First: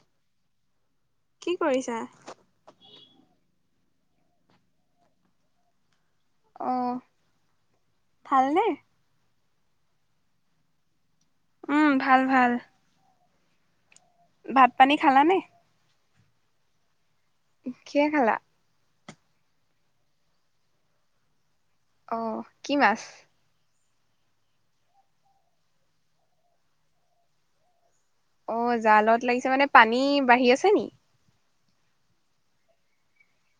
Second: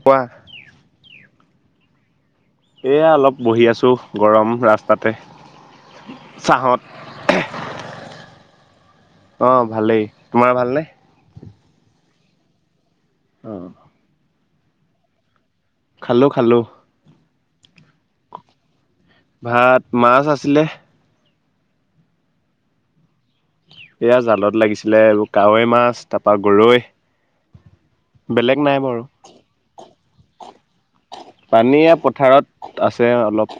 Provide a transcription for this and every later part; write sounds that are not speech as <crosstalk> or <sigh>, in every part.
কোৱা কি কৰিছা? এয়া অলপ বহি আছো গৰম ৰাস্তাতে অ', চাহত ভালনে? অহ, ভালেই। তোমাৰ ভালনে? উম, ভাল -ভাল। অহ ভাত- পানী খালা নে? খালো- খালো। কিহে খালা? ভাত মাছ আছিলে। অহ, কি মাছ? এয়া জালত লাগিছিলে আৰু কাৱৈ মাছ তাৰপা গৰৈ বেলেগ অহ, নাই বাৰু। জালত লাগিছে মানে পানী বাঢ়ি আছে নি? পানী পথাৰত আছে অলপ।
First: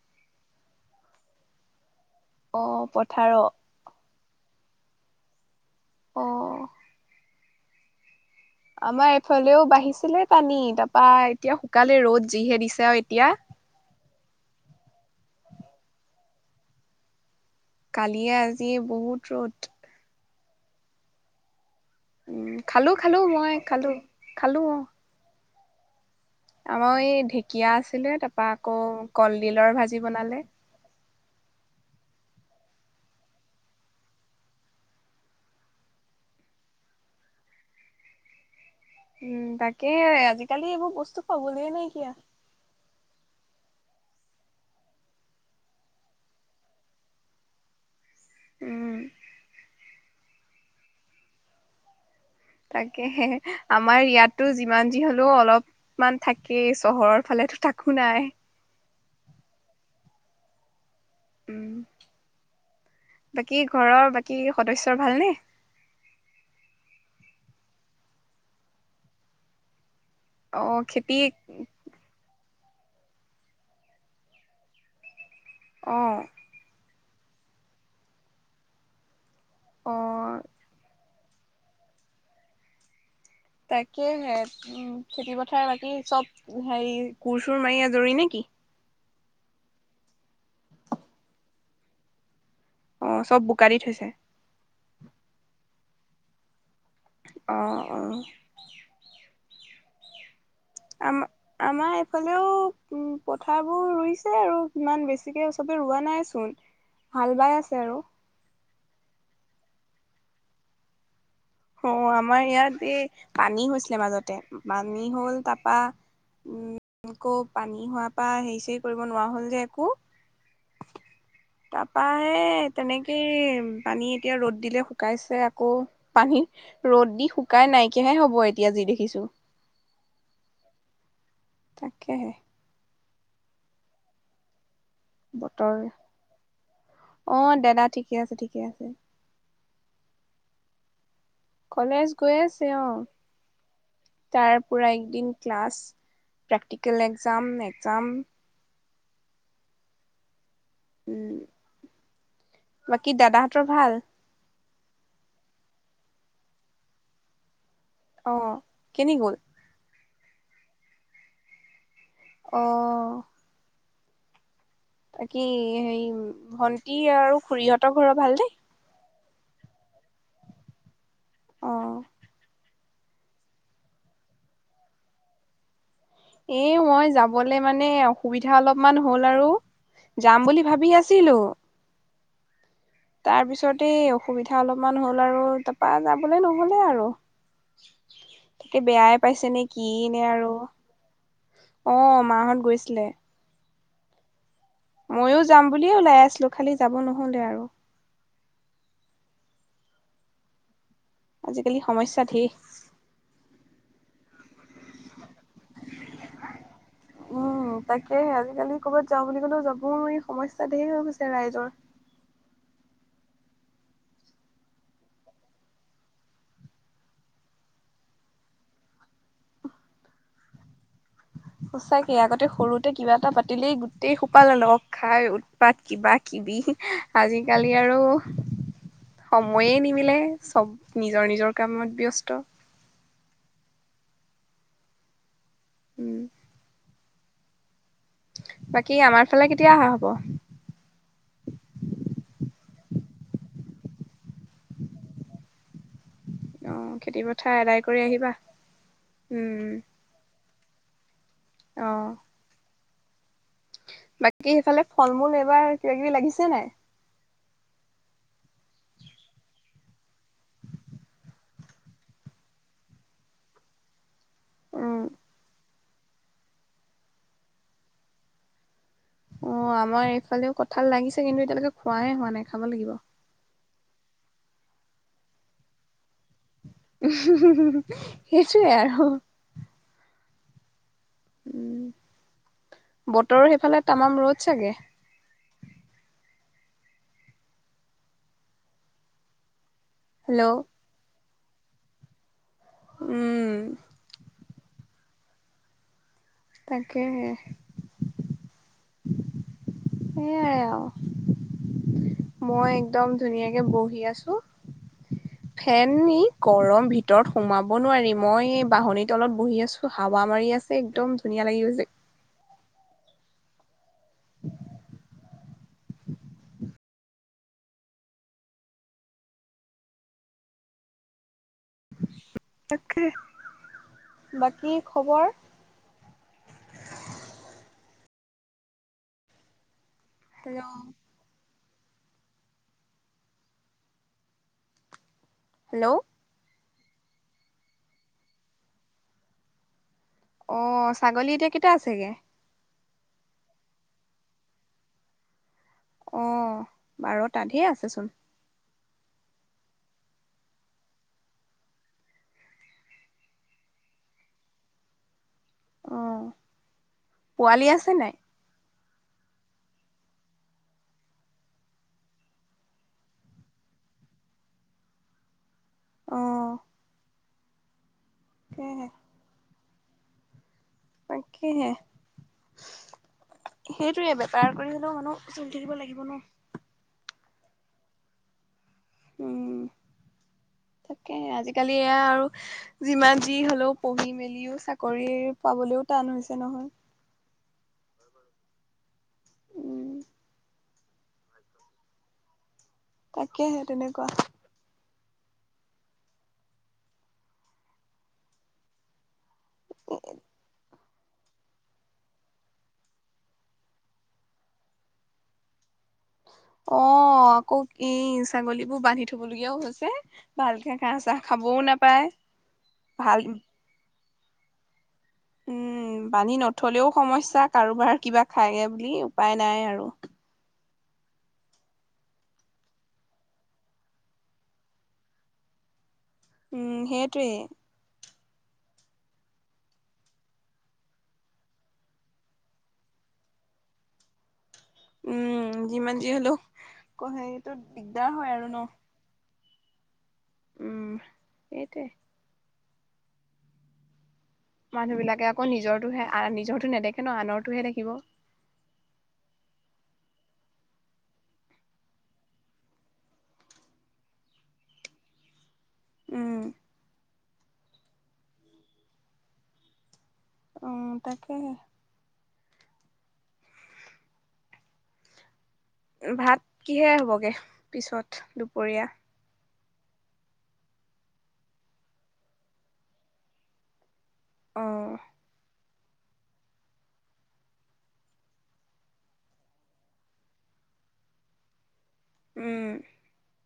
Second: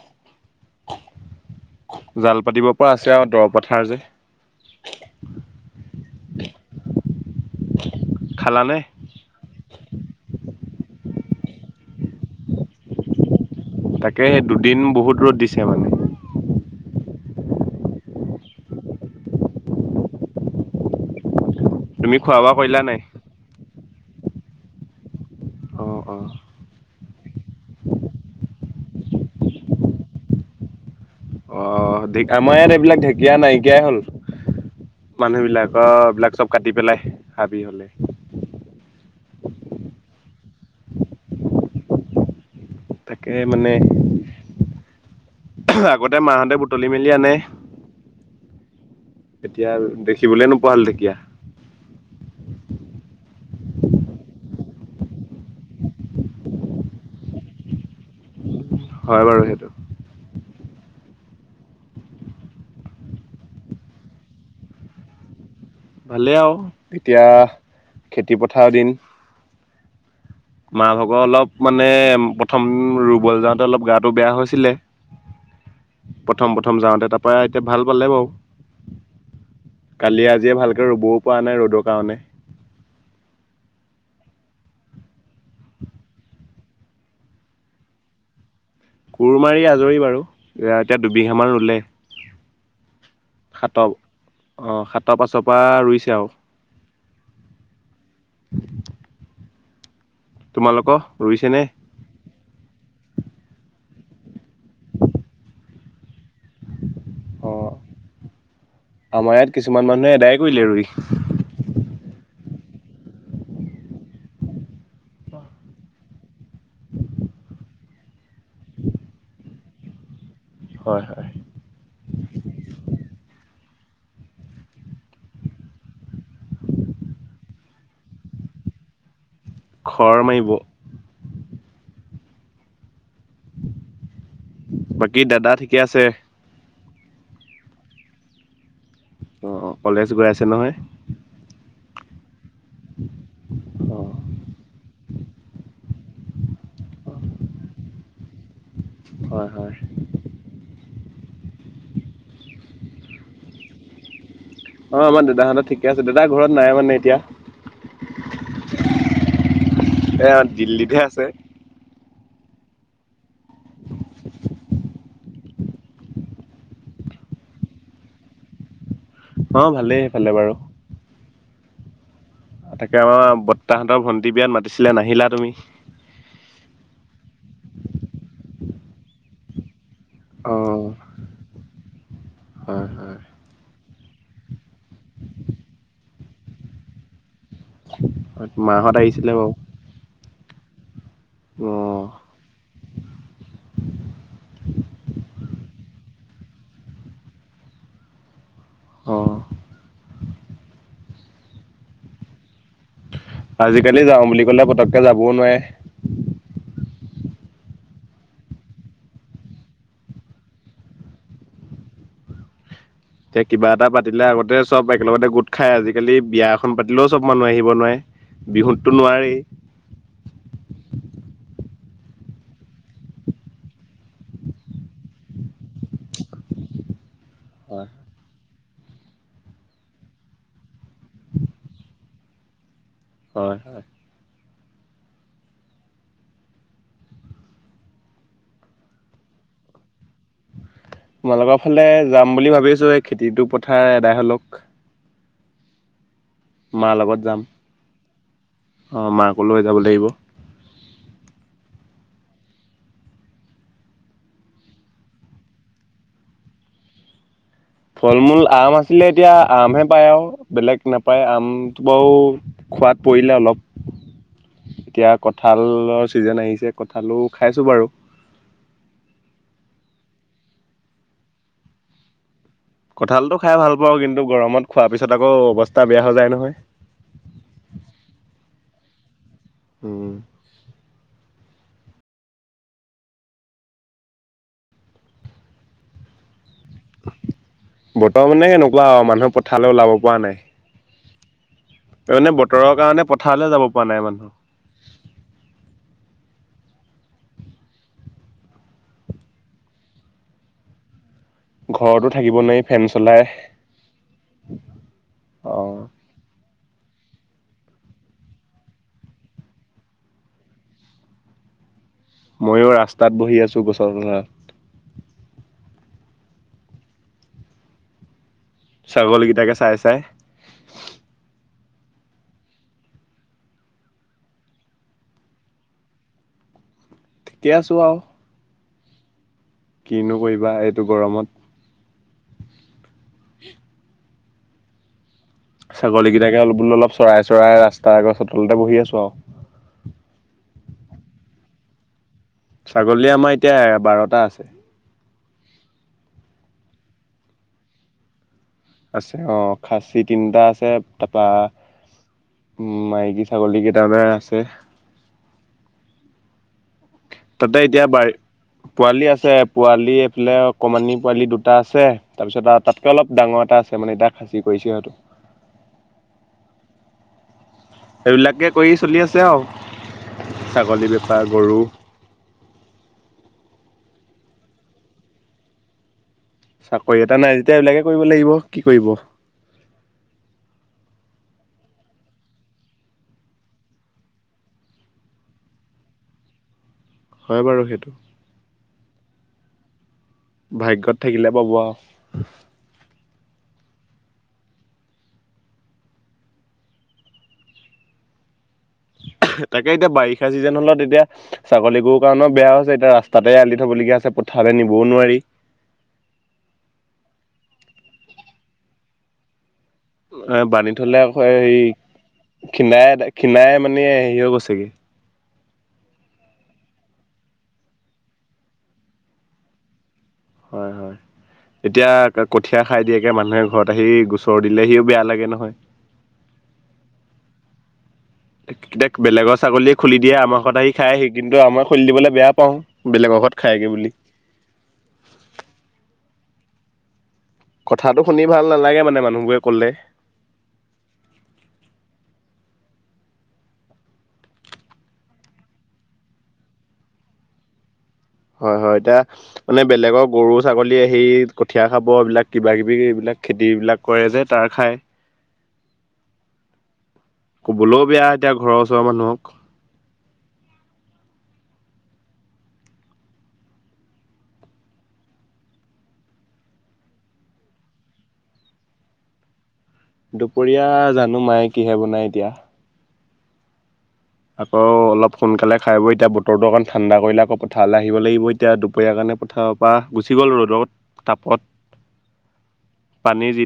জাল পাতিব অ', পৰা আছে আৰু পথাৰৰ দৰ অ'। -পথাৰ যে। খালানে? আমাৰ এইফালেও বাঢ়িছিলে পানী তাৰপা এতিয়া শুকালে ৰ'দ যিহে দিছে আৰু এতিয়া তাকে দুদিন বহুত ৰ'দ দিছে মানে। কালিয়ে আজিয়ে বহুত ৰ'দ। তুমি খোৱা উম, বোৱা কৰিলা খালো নাই? -খালো মই খালো -খালো অহ। অহ - অহ মই ঢেঁকীয়া আছিলে তাৰপা আকৌ কলডিলৰ ভাজি বনালে। অহ, আমাৰ ইয়াত এইবিলাক ঢেঁকীয়া নাইকিয়াই হ'ল। মানুহবিলাক' অ এইবিলাক চব কাটি পেলাই হাবি হ'লে। উম, তাকে আজিকালি এইবোৰ বস্তু পাবলে নাইকিয়া। তাকে মানে আগতে মাহতে বুটলি মেলি আনে। উম। এতিয়া দেখিবলৈ নোপোৱা হ'ল ঢেঁকীয়া। তাকেহে আমাৰ ইয়াতো যিমান যি হলেও অলপমান থাকেই চহৰৰ ফালে তাত তাকো নাই। হয় বাৰু সেইটো। উম বাকী ঘৰৰ বাকী সদস্যৰ ভালনে? ভালেই আৰু এতিয়া খেতি পথাৰ দিন। অ মাহ খেতি ভাগৰ অলপ মানে প্ৰথম ৰুবলৈ যাওঁতে অলপ গাটো বেয়া হৈছিলে অ প্ৰথম প্ৰথম যাওঁতে তা পা এতিয়া ভাল পালে বাও অ কালিয়ে আজিয়ে ভাল ৰোৱ পৰা নাই ৰ'দৰ কাৰণে তাকে হে উম খেতি পথাৰ বাকী চব হেৰি কোৰ চুৰ মাৰি আজৰি নে কি কোৰ মাৰি আজৰি বাৰু এতিয়া দুবিঘা মান ৰুলে। অ চব বোকা সাত দি থৈছে অহ সাতৰ পাছৰ পৰা ৰুইছে আও। অহ অহ <inaudible> তোমালোকৰ আম ৰুইছেনে আম ইফালে এইফালেও উম পথাৰ বোৰ ৰুইছে আৰু ইমান বেছিকে চবে ৰোৱা নাই। চোন হাল অ বাই আছে আৰু। আমাৰ ইয়াত কিছুমান মানুহ এদায় কৰিলে ৰুই অহ আমাৰ ইয়াত এই পানী হৈছিলে মাজতে পানী হ'ল তাৰপা উম আকৌ পানী হোৱাৰ পৰা হেৰি চেৰি কৰিব নোৱাৰা হল যে একো। হয় হয়। তাপা তেনেকেই পানী এতিয়া ৰ'দ দিলে শুকাইছে আকৌ পানী ৰ'দ দি শুকাই নাইকিয়াহে হ'ব এতিয়া যি দেখিছো। খৰ মাৰিব তাকেহে বাকী দাদা বতৰ ঠিকে আছে অহ দাদা ঠিকে আছে ঠিকে আছে অহ কলেজ গৈ আছে নহয় কলেজ গৈ আছে অহ অ' তাৰ পৰা একদিন ক্লাছ প্ৰেক্টিকেল এক্সাম এক্সাম হয় হয় উম বাকী দাদাহঁতৰ ভাল অহ আমাৰ দাদাহঁতৰ ঠিকে আছে দাদা ঘৰত নাই মানে এতিয়া অহ কেনি গ'ল এয়া দিল্লীতহে আছে অহ বাকী হেৰি ভন্টি আৰু খুৰীহঁতৰ ঘৰৰ ভাল নে অহ ভালেই এইফালে বাৰু তাকে আমাৰ বৰ্তাহঁতৰ ভন্টি বিয়াত মাতিছিলে নাহিলা তুমি এই মই যাবলে মানে অসুবিধা অলপমান হ'ল আৰু যাম অ বুলি ভাবি আছিলো হয় হয় তাৰ পিছতে অসুবিধা অলপমান হ'ল আৰু তাৰপা যাবলে নহলে আৰু তাকে মাহঁত বেয়াই আহিছিলে বাৰু পাইছে নে কি নে আৰু অ অহ মা হ'ত গৈছিলে ময়ো যাম বুলিয়ে ওলাই আছিলো খালি যাব নহলে আৰু অ আজিকালি সমস্যা ধেই আজিকালি যাওঁ বুলি কলে পতককে যাবও নোৱাৰে উম উম তাকেহে আজিকালি কৰ'বাত যাওঁ বুলি ক'লেও যাবও নোৱাৰি সমস্যা ধেই হৈ গৈছে ৰাইজৰ <inaudible> এতিয়া কিবা এটা পাতিলে আগতে চব একেলগতে গোট খাই, আজিকালি বিয়া এখন পাতিলেও চব মানুহ আহিব নোৱাৰে। বিহুততো নোৱাৰি। <inaudible> সঁচাকে আগতে সৰুতে কিবা এটা পাতিলেই গোটেই সোপা লগ খাই উৎপাত কিবা- কিবি আজিকালি হয় আৰু সময়ে নিমিলে, চব নিজৰ নিজৰ কামত ব্যস্ত হয় হয়। উম বাকী আমাৰ ফালে কেতিয়া অহা হব? তোমালোকৰ ফালে যাম বুলি ভাবি আছো এই খেতিটো পথাৰ এদাই হৈ লওক। অ মাৰ খেতি লগত যাম। পথাৰ আদায় কৰি আহিবা অ মাকো লৈ উম যাব লাগিব। অহ বাকী সেইফালে ফল মূল এইবাৰ কিবা কিবি লাগিছে নাই? ফল মূল আম আছিলে এতিয়া আমহে পায় আৰু বেলেগ নাপায় আমটো বাৰু। খোৱাত পৰিলে অলপ <inaudible> উম এতিয়া কঁঠালৰ ছিজেন আহিছে কঁঠালো খাইছোঁ বাৰু অ আমাৰ এইফালেও কঁঠাল লাগিছে কিন্তু এতিয়ালৈকে খোৱাই হোৱা নাই খাব লাগিব কঁঠালতটো খাই ভাল পাওঁ কিন্তু গৰমত খোৱাৰ পিছত আকৌ অৱস্থা বেয়া হৈ যায় নহয় উমহুম্ হুম হুম সেইটোৱেই আৰু। হম উম বতৰো সেইফালে তামাম ৰ'দ চাগে বতৰ মানে হেনেকুৱা আও মানুহে পথালে ওলাব পৰা নাই হেল্ল' এই মানে বতৰৰ কাৰণে পথাৰলে উম যাব পৰা নাই মানুহ। তাকেহে সেইয়াই আও। ঘৰতো থাকিব নোৱাৰি মই ফেন একদম চলাই ধুনীয়াকে বহি আছো। অ ফেন নি। গৰম ভিতৰত সোমাব নোৱাৰি। মই এই বাহনিৰ তলত বহি আছো হাৱা মাৰি আছে একদম ধুনীয়া। য়া লাগি গৈছে। ময়ো ৰাস্তাত বহি আছো গছৰ তলত। ছাগলীকিটাকে চাই চাই। তাকে বাকী খবৰ? <unintelligible> ঠিকে আছোৱাও। কিনো কৰিবা এইটো হেল্ল' গৰমত। হেল্ল' ছাগলী কেইটাকে অলপ বোলো অলপ চৰাই চৰাই ৰাস্তা আগ চতালতে বহি আছো আও। অ ছাগলী এতিয়া কেইটা আছেগে? ছাগলী আমাৰ এতিয়া বাৰটা আছে। অ বাৰটা ঢেৰ আছে চোন। আছে অ খাচী তিনটা আছে। তাপা উম মাইকী ছাগলী কেইটানে আছে। অ। তাতে পোৱালি এতিয়া আছে বাৰ নাই পোৱালি আছে পোৱালি এইফালে অকমানি পোৱালি দুটা আছে। তাৰপিছত আও তাতকে অলপ ডাঙৰ এটা আছে মানে এটা খাচি কইছে সেটো। অহ। এইবিলাকে কৰি চলি আছে আও। ছাগলী বেপাৰ, গৰু। তাকেহে সেইটোৱে বেপাৰ কৰি হ'লেও মানুহ চলি থাকিব লাগিব ন। চাকৰি এটা নাই যেতিয়া এইবিলাকে কৰিব লাগিব। কি কৰিব? উম তাকে আজিকালি এয়া আৰু যিমান যি হলেও পঢ়ি মেলিও চাকৰি পাবলেও টান হৈছে নহয় হয় বাৰু সেইটো উম ভাগ্যত থাকিলে পাব আও তাকেহে তেনেকুৱা তাকে এতিয়া বাৰিষা চিজেন হলে তেতিয়া ছাগলী গৰু কাৰণেও বেয়া হৈছে। এতিয়া ৰাস্তাতে এৰাল দি থবলগীয়া হৈছে। পথালে নিবও নোৱাৰি অ আকৌ ই ছাগলীবোৰ বান্ধি থবলগীয়াও হৈছে অ ভালকে বানি ঘাঁহ থলে চাহ আকৌ খাবও হেই নাপায় খীণাই ভাল খীণাই মানে- গৈছেগে উম। উম। বান্ধি নথলেও সমস্যা কাৰোবাৰ কিবা খায়গে বুলি উপায় নাই আৰু- হয় হয়। এতিয়া কঠীয়া খাই দিয়েগে। মানুহে ঘৰত আহি গোচৰ দিলেহিও বেয়া লাগে নহয় উম সেইটোৱে। কেতিয়া বেলেগৰ ছাগলীয়ে খুলি দিয়ে আমাৰ ঘৰত আহি খাই সি কিন্তু আমাৰ খুলি দিবলে বেয়া পাওঁ। বেলেগত লগত খায়গে বুলি উম যিমান যি হ'লেও সেইটো কথাটো দিগদাৰ শুনি হয় ভাল আৰু ন নালাগে মানে মানুহবোৰে কলে। উম সেটেৱে। মানুহ বিলাকে আকৌ নিজৰটোহে নিজৰটো নেদেখে ন আনৰতোহে দেখিব হয় হয়। এতিয়া মানে বেলেগৰ গৰু ছাগলী আহি কঠিয়া খাব। এইবিলাক কিবা কিবি এইবিলাক খেতি বিলাক কৰে যে তাৰ খাই উম। কবলৈও বেয়া এতিয়া ঘৰৰ ওচৰৰ মানুহক উ তাকেহে ভাত কিহে হ'বগে পিছত দুপৰীয়া দুপৰীয়া জানো মায়ে কিহে বনাই এতিয়া অ আকৌ অলপ সোনকালে খাই এতিয়া বতৰটো অকণ ঠাণ্ডা কৰিলে আকৌ পথাৰলৈ আহিব লাগিব এতিয়া দুপৰীয়া কাৰণে পথাৰৰ পৰা গুছি গল ৰ'দৰত তাপত উম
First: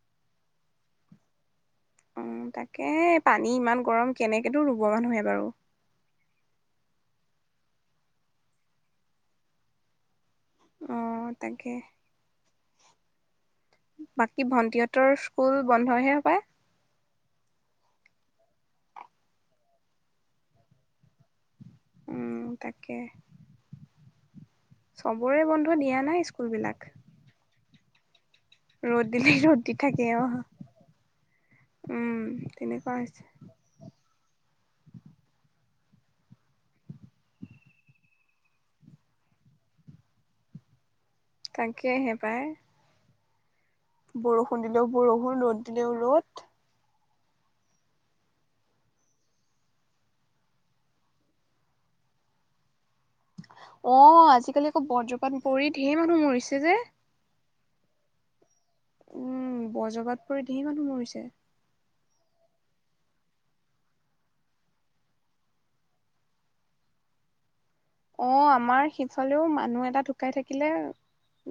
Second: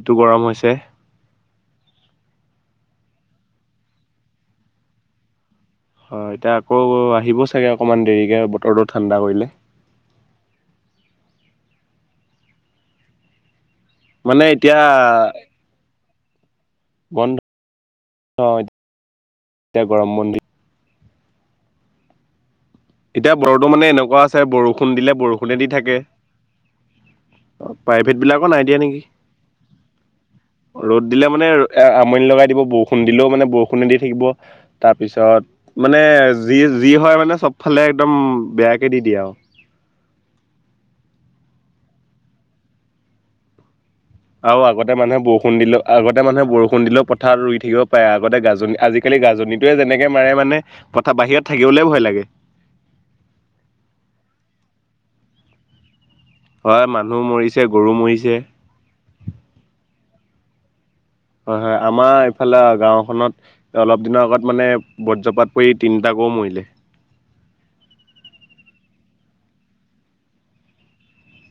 টো গৰম হৈছে- অ তাকে পানী ইমান গৰম কেনেকেনো ৰুব মানুহে বাৰু হয় এতিয়া আকৌ আহিব চাগে অকমান দেৰিকে বতৰটো ঠাণ্ডা কৰিলে অ তাকে মানে বাকী এতিয়া ভন্টিহঁতৰ স্কুল বন্ধহে? হপায় বন্ধ অ এতিয়া গৰম বন্ধ দি উম তাকে এতিয়া বতৰটো মানে এনেকুৱা আছে বৰষুণ দিলে চবৰে বৰষুণে দি বন্ধ থাকে দিয়া নাই স্কুল বিলাক অ প্ৰাইভেট বিলাকৰ নাই দিয়া নেকি ৰদ দিল ৰ'দ দি থাকে অ ৰ'দ দিলে মানে উম আমনি লগাই দিব তেনেকুৱা বৰষুণ হৈছে দিলেও মানে বৰষুণে দি থাকিব তাৰপিছত মানে যি যি হয় মানে চব ফালে একদম বেয়াকে দি দিয়ে আৰু তাকেহে পায় আৰু আগতে মানুহে বৰষুণ ৰ'দ দিলে দিলেও আগতে ৰ'দ মানুহে বৰষুণ দিলেও পথাতত ৰুই থাকিব পাৰে আগতে গাজনি আজিকালি গাজনিটোৱে যেনেকে মাৰে মানে পথাৰ বাহিৰত থাকিবলৈ ভয় লাগে। অ আজিকালি আকৌ বজ্ৰপাত পৰি ধেই মানুহ মৰিছে যে হয় মানুহ মৰিছে গৰু মৰিছে উম বজগাত পৰি ধেই মানুহ মৰিছে, হয় হয় আমাৰ ইফালে গাওখনত অলপ দিনৰ আগত মানে বজ্ৰপাত পৰি তিনিটা গৰু মৰিলে অ আমাৰ সিফালেও মানুহ এটা ঢুকাই থাকিলে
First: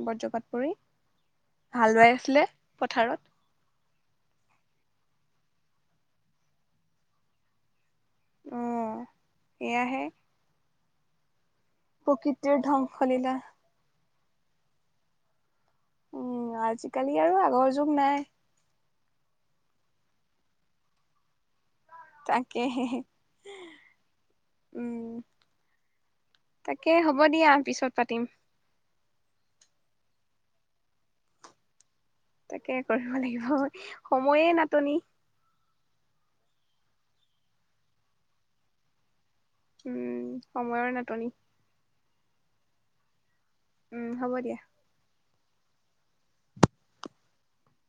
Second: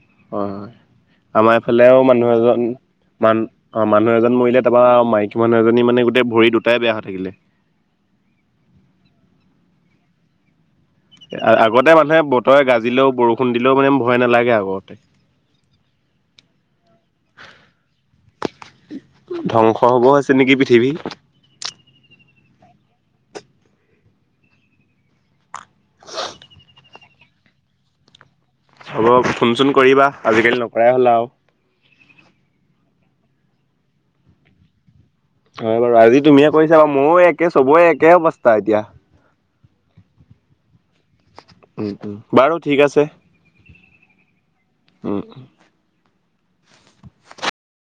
বজ্ৰপাত পৰি হাল আমাৰফালেও বাই মানুহ আছিলে এজন পথাৰত মান অ মানুহ এজন মৰিলে তাৰপৰা মাইকী মানুহ এজনী মানে গোটেই ভৰি দুটাই বেয়া হৈ থাকিলে অ সেয়াহে আগতে মানুহে বতৰে গাজিলেও ধ্বংসলীলা বৰষুণ দিলেও মানে ভয় নালাগে আগত উম আজিকালি আৰু আগৰ যুগ নাই ধ্বংস হৈছে নেকি পৃথিৱী তাকে হে উম তাকে হ'ব দিয়া পিছত পাতিম হ'ব ফোন চোন কৰিবা আজিকালি নকৰাই হ'ল আও তাকে কৰিব লাগিব হ সময়ে নাটনি হয় বাৰু আজি তুমিয়ে কৰিছা বাৰু ময়ো একে চবৰে একে অৱস্থা এতিয়া উম সময়ৰ নাটনি উম বাৰু ঠিক আছে। উম হ'ব দিয়া। উম উম